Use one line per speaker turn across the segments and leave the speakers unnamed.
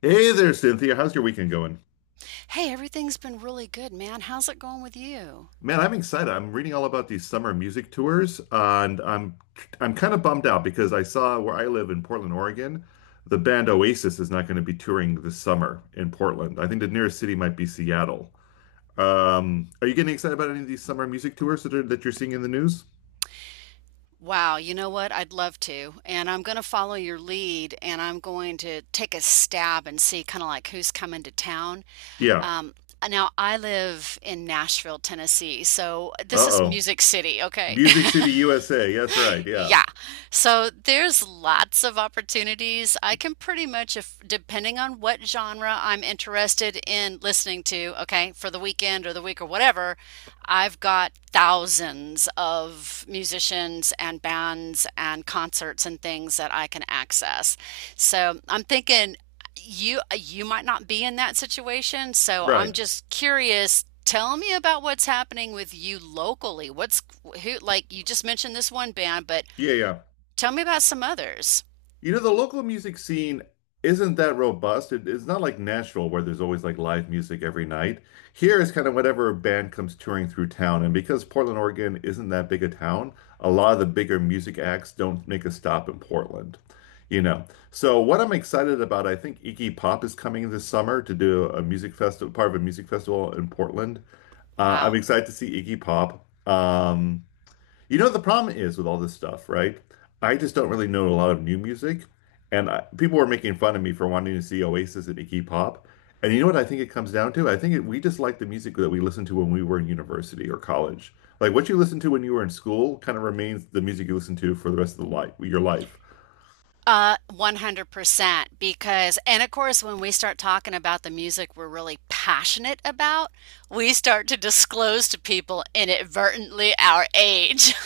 Hey there, Cynthia. How's your weekend going?
Hey, everything's been really good, man. How's it going with you?
Man, I'm excited. I'm reading all about these summer music tours, and I'm kind of bummed out because I saw where I live in Portland, Oregon, the band Oasis is not going to be touring this summer in Portland. I think the nearest city might be Seattle. Are you getting excited about any of these summer music tours that you're seeing in the news?
Wow, you know what? I'd love to. And I'm going to follow your lead, and I'm going to take a stab and see kind of like who's coming to town.
Yeah.
Um, Now, I live in Nashville, Tennessee, so this is
Uh-oh.
Music City, okay?
Music City, USA. That's right. Yeah.
Yeah. So there's lots of opportunities. I can pretty much, if, depending on what genre I'm interested in listening to, okay, for the weekend or the week or whatever, I've got thousands of musicians and bands and concerts and things that I can access. So I'm thinking you might not be in that situation, so I'm
Right.
just curious. Tell me about what's happening with you locally. What's who, like, you just mentioned this one band, but
Yeah, yeah.
tell me about some others.
You know, the local music scene isn't that robust. It's not like Nashville where there's always like live music every night. Here is kind of whatever band comes touring through town. And because Portland, Oregon isn't that big a town, a lot of the bigger music acts don't make a stop in Portland. You know, so what I'm excited about, I think Iggy Pop is coming this summer to do a music festival, part of a music festival in Portland. I'm
Wow.
excited to see Iggy Pop. You know, the problem is with all this stuff, right? I just don't really know a lot of new music, and people were making fun of me for wanting to see Oasis and Iggy Pop. And you know what I think it comes down to? We just like the music that we listened to when we were in university or college. Like what you listened to when you were in school kind of remains the music you listen to for the rest of your life.
100% because, and of course when we start talking about the music we're really passionate about, we start to disclose to people inadvertently our age.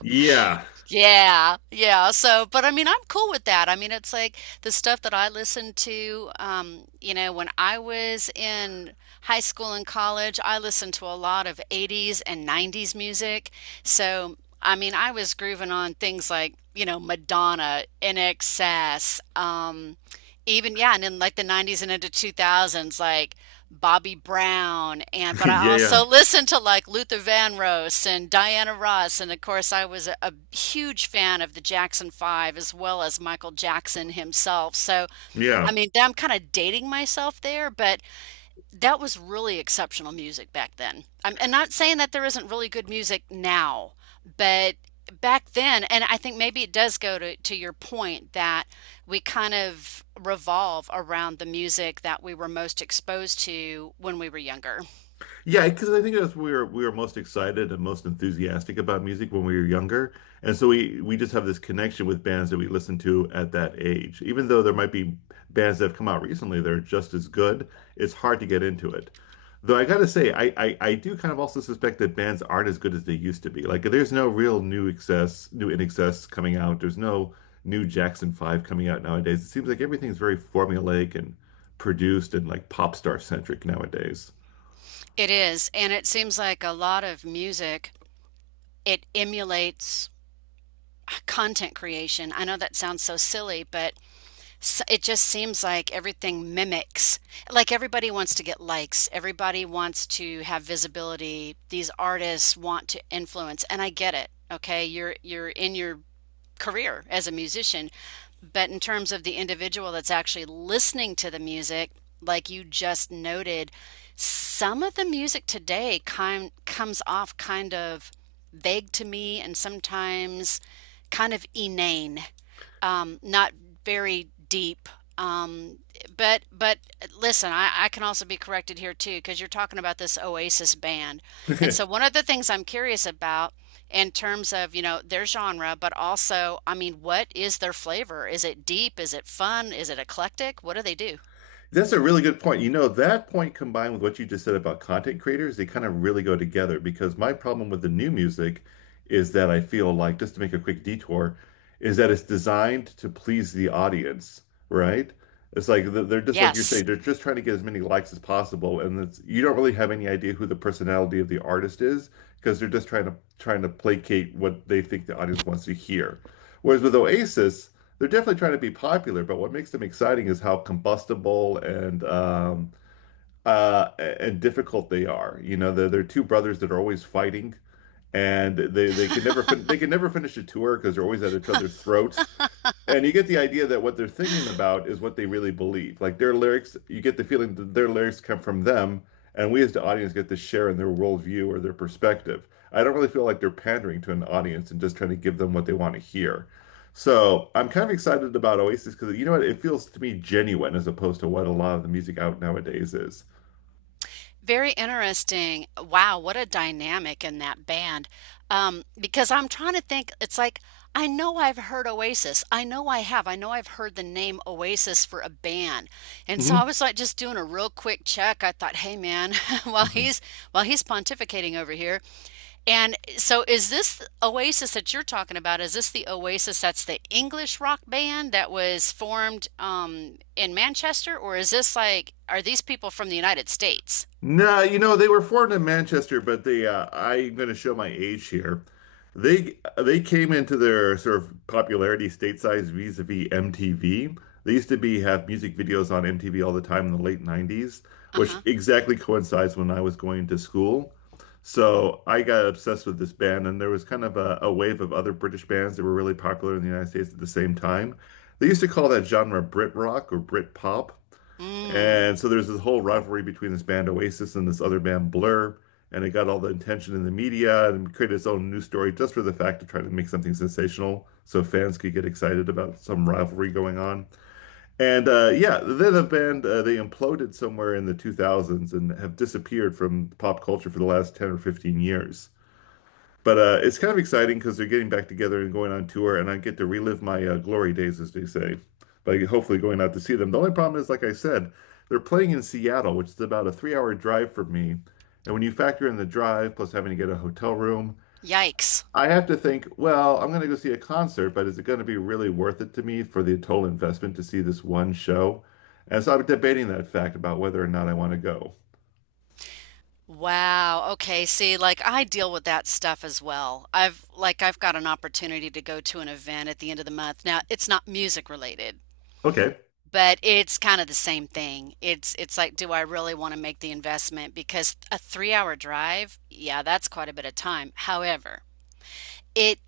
Yeah.
Yeah, yeah. So, but I mean, I'm cool with that. I mean, it's like the stuff that I listened to, you know, when I was in high school and college, I listened to a lot of 80s and 90s music. So, I mean, I was grooving on things like, you know, Madonna, NXS, even, yeah, and in like the 90s and into 2000s, like Bobby Brown. And but I
Yeah, yeah.
also listened to like Luther Vandross and Diana Ross, and of course I was a huge fan of the Jackson 5 as well as Michael Jackson himself. So I
Yeah.
mean I'm kind of dating myself there, but that was really exceptional music back then. I'm and not saying that there isn't really good music now, but back then, and I think maybe it does go to your point that we kind of revolve around the music that we were most exposed to when we were younger.
Yeah, because I think that's we were most excited and most enthusiastic about music when we were younger, and so we just have this connection with bands that we listen to at that age. Even though there might be bands that have come out recently that are just as good, it's hard to get into it. Though I gotta say, I do kind of also suspect that bands aren't as good as they used to be. Like there's no real new excess, new in excess coming out. There's no new Jackson 5 coming out nowadays. It seems like everything's very formulaic and produced and like pop star centric nowadays.
It is, and it seems like a lot of music, it emulates content creation. I know that sounds so silly, but it just seems like everything mimics, like everybody wants to get likes, everybody wants to have visibility, these artists want to influence. And I get it, okay? You're in your career as a musician, but in terms of the individual that's actually listening to the music, like you just noted, some of the music today kind comes off kind of vague to me, and sometimes kind of inane, not very deep. Um, but listen, I can also be corrected here too because you're talking about this Oasis band, and so one of the things I'm curious about in terms of, you know, their genre, but also, I mean, what is their flavor? Is it deep? Is it fun? Is it eclectic? What do they do?
That's a really good point. You know, that point combined with what you just said about content creators, they kind of really go together because my problem with the new music is that I feel like, just to make a quick detour, is that it's designed to please the audience, right? It's like they're just like you're
Yes.
saying, they're just trying to get as many likes as possible, and you don't really have any idea who the personality of the artist is because they're just trying to placate what they think the audience wants to hear. Whereas with Oasis, they're definitely trying to be popular, but what makes them exciting is how combustible and difficult they are. You know, they're two brothers that are always fighting, and they can never fin they can never finish a tour because they're always at each other's throats. And you get the idea that what they're thinking about is what they really believe. Like their lyrics, you get the feeling that their lyrics come from them, and we as the audience get to share in their worldview or their perspective. I don't really feel like they're pandering to an audience and just trying to give them what they want to hear. So I'm kind of excited about Oasis because you know what? It feels to me genuine as opposed to what a lot of the music out nowadays is.
Very interesting. Wow, what a dynamic in that band. Because I'm trying to think, it's like, I know I've heard Oasis. I know I have. I know I've heard the name Oasis for a band. And so
Hmm.
I was like just doing a real quick check. I thought, hey man, while he's while he's pontificating over here. And so is this Oasis that you're talking about? Is this the Oasis that's the English rock band that was formed in Manchester? Or is this like, are these people from the United States?
No, you know, they were formed in Manchester, but they I'm going to show my age here. They came into their sort of popularity stateside vis-a-vis MTV. They used to be have music videos on MTV all the time in the late 90s, which
Uh-huh.
exactly coincides when I was going to school. So I got obsessed with this band, and there was kind of a wave of other British bands that were really popular in the United States at the same time. They used to call that genre Brit rock or Brit pop.
Mm.
And so there's this whole rivalry between this band Oasis and this other band Blur, and it got all the attention in the media and created its own news story just for the fact of trying to make something sensational so fans could get excited about some rivalry going on. And yeah, then the band they imploded somewhere in the 2000s and have disappeared from pop culture for the last 10 or 15 years. But it's kind of exciting because they're getting back together and going on tour, and I get to relive my glory days, as they say, by hopefully going out to see them. The only problem is, like I said, they're playing in Seattle, which is about a three-hour drive from me. And when you factor in the drive plus having to get a hotel room,
Yikes.
I have to think, well, I'm going to go see a concert, but is it going to be really worth it to me for the total investment to see this one show? And so I'm debating that fact about whether or not I want to go.
Wow. Okay. See, like I deal with that stuff as well. I've, like, I've got an opportunity to go to an event at the end of the month. Now, it's not music related,
Okay.
but it's kind of the same thing. It's like, do I really want to make the investment? Because a 3 hour drive, yeah, that's quite a bit of time. However, it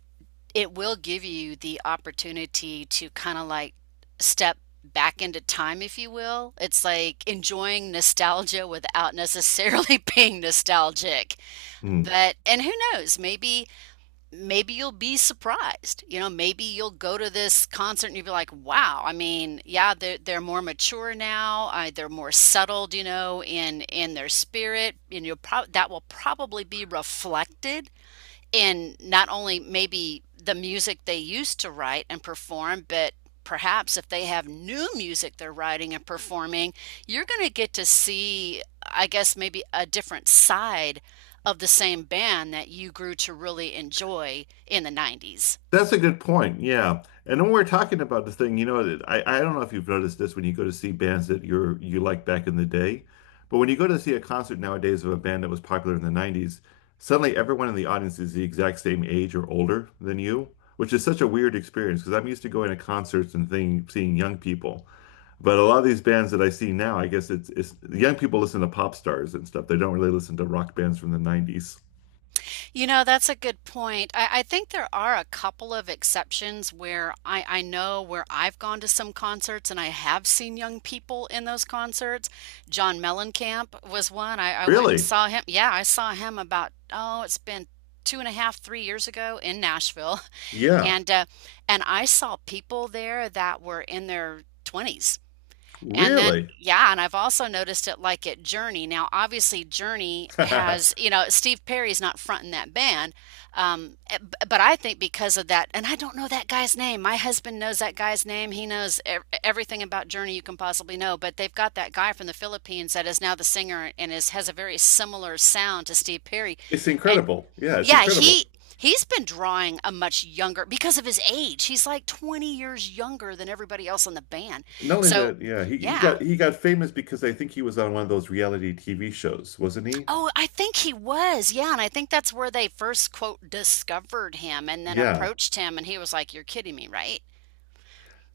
it will give you the opportunity to kind of like step back into time, if you will. It's like enjoying nostalgia without necessarily being nostalgic.
Hmm.
But, and who knows, maybe, maybe you'll be surprised. You know, maybe you'll go to this concert and you'll be like, wow, I mean, yeah, they're more mature now. They're more settled, you know, in their spirit. And you'll probably, that will probably be reflected in not only maybe the music they used to write and perform, but perhaps if they have new music they're writing and performing, you're going to get to see, I guess, maybe a different side of the same band that you grew to really enjoy in the 90s.
That's a good point. Yeah. And when we're talking about the thing, you know, I don't know if you've noticed this when you go to see bands that you like back in the day, but when you go to see a concert nowadays of a band that was popular in the 90s, suddenly everyone in the audience is the exact same age or older than you, which is such a weird experience because I'm used to going to concerts seeing young people. But a lot of these bands that I see now, I guess it's the young people listen to pop stars and stuff. They don't really listen to rock bands from the 90s.
You know, that's a good point. I think there are a couple of exceptions where I know where I've gone to some concerts and I have seen young people in those concerts. John Mellencamp was one. I went and
Really?
saw him. Yeah, I saw him about, oh, it's been two and a half, 3 years ago in Nashville.
Yeah.
And I saw people there that were in their 20s. And then,
Really?
yeah, and I've also noticed it like at Journey. Now, obviously, Journey has, you know, Steve Perry's not fronting that band. But I think because of that, and I don't know that guy's name. My husband knows that guy's name. He knows everything about Journey you can possibly know. But they've got that guy from the Philippines that is now the singer and is has a very similar sound to Steve Perry.
It's incredible. Yeah, it's
Yeah,
incredible.
he's been drawing a much younger because of his age. He's like 20 years younger than everybody else in the band.
Not only
So,
that, yeah,
yeah.
he got famous because I think he was on one of those reality TV shows, wasn't he?
Oh, I think he was. Yeah, and I think that's where they first quote discovered him and then
Yeah,
approached him, and he was like, "You're kidding me, right?"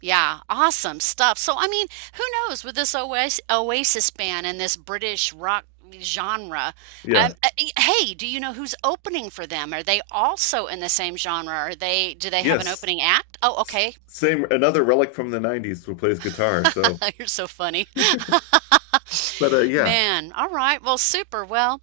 Yeah, awesome stuff. So, I mean, who knows with this Oasis band and this British rock genre?
yeah,
Hey, do you know who's opening for them? Are they also in the same genre? Are they, do they have an
Yes.
opening act? Oh, okay.
Same, another relic from the 90s who plays guitar. So,
You're so funny.
but yeah.
Man, all right. Well, super. Well,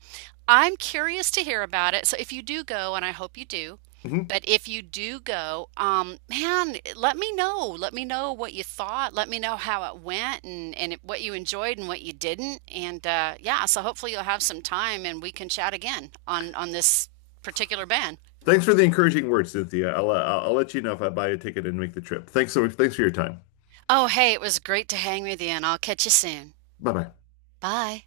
I'm curious to hear about it. So if you do go, and I hope you do,
Mhm.
but if you do go, man, let me know. Let me know what you thought. Let me know how it went, and what you enjoyed and what you didn't. And yeah, so hopefully you'll have some time and we can chat again on this particular band.
Thanks for the encouraging words, Cynthia. I'll let you know if I buy a ticket and make the trip. Thanks so much. Thanks for your time.
Oh, hey, it was great to hang with you, and I'll catch you soon.
Bye bye.
Bye.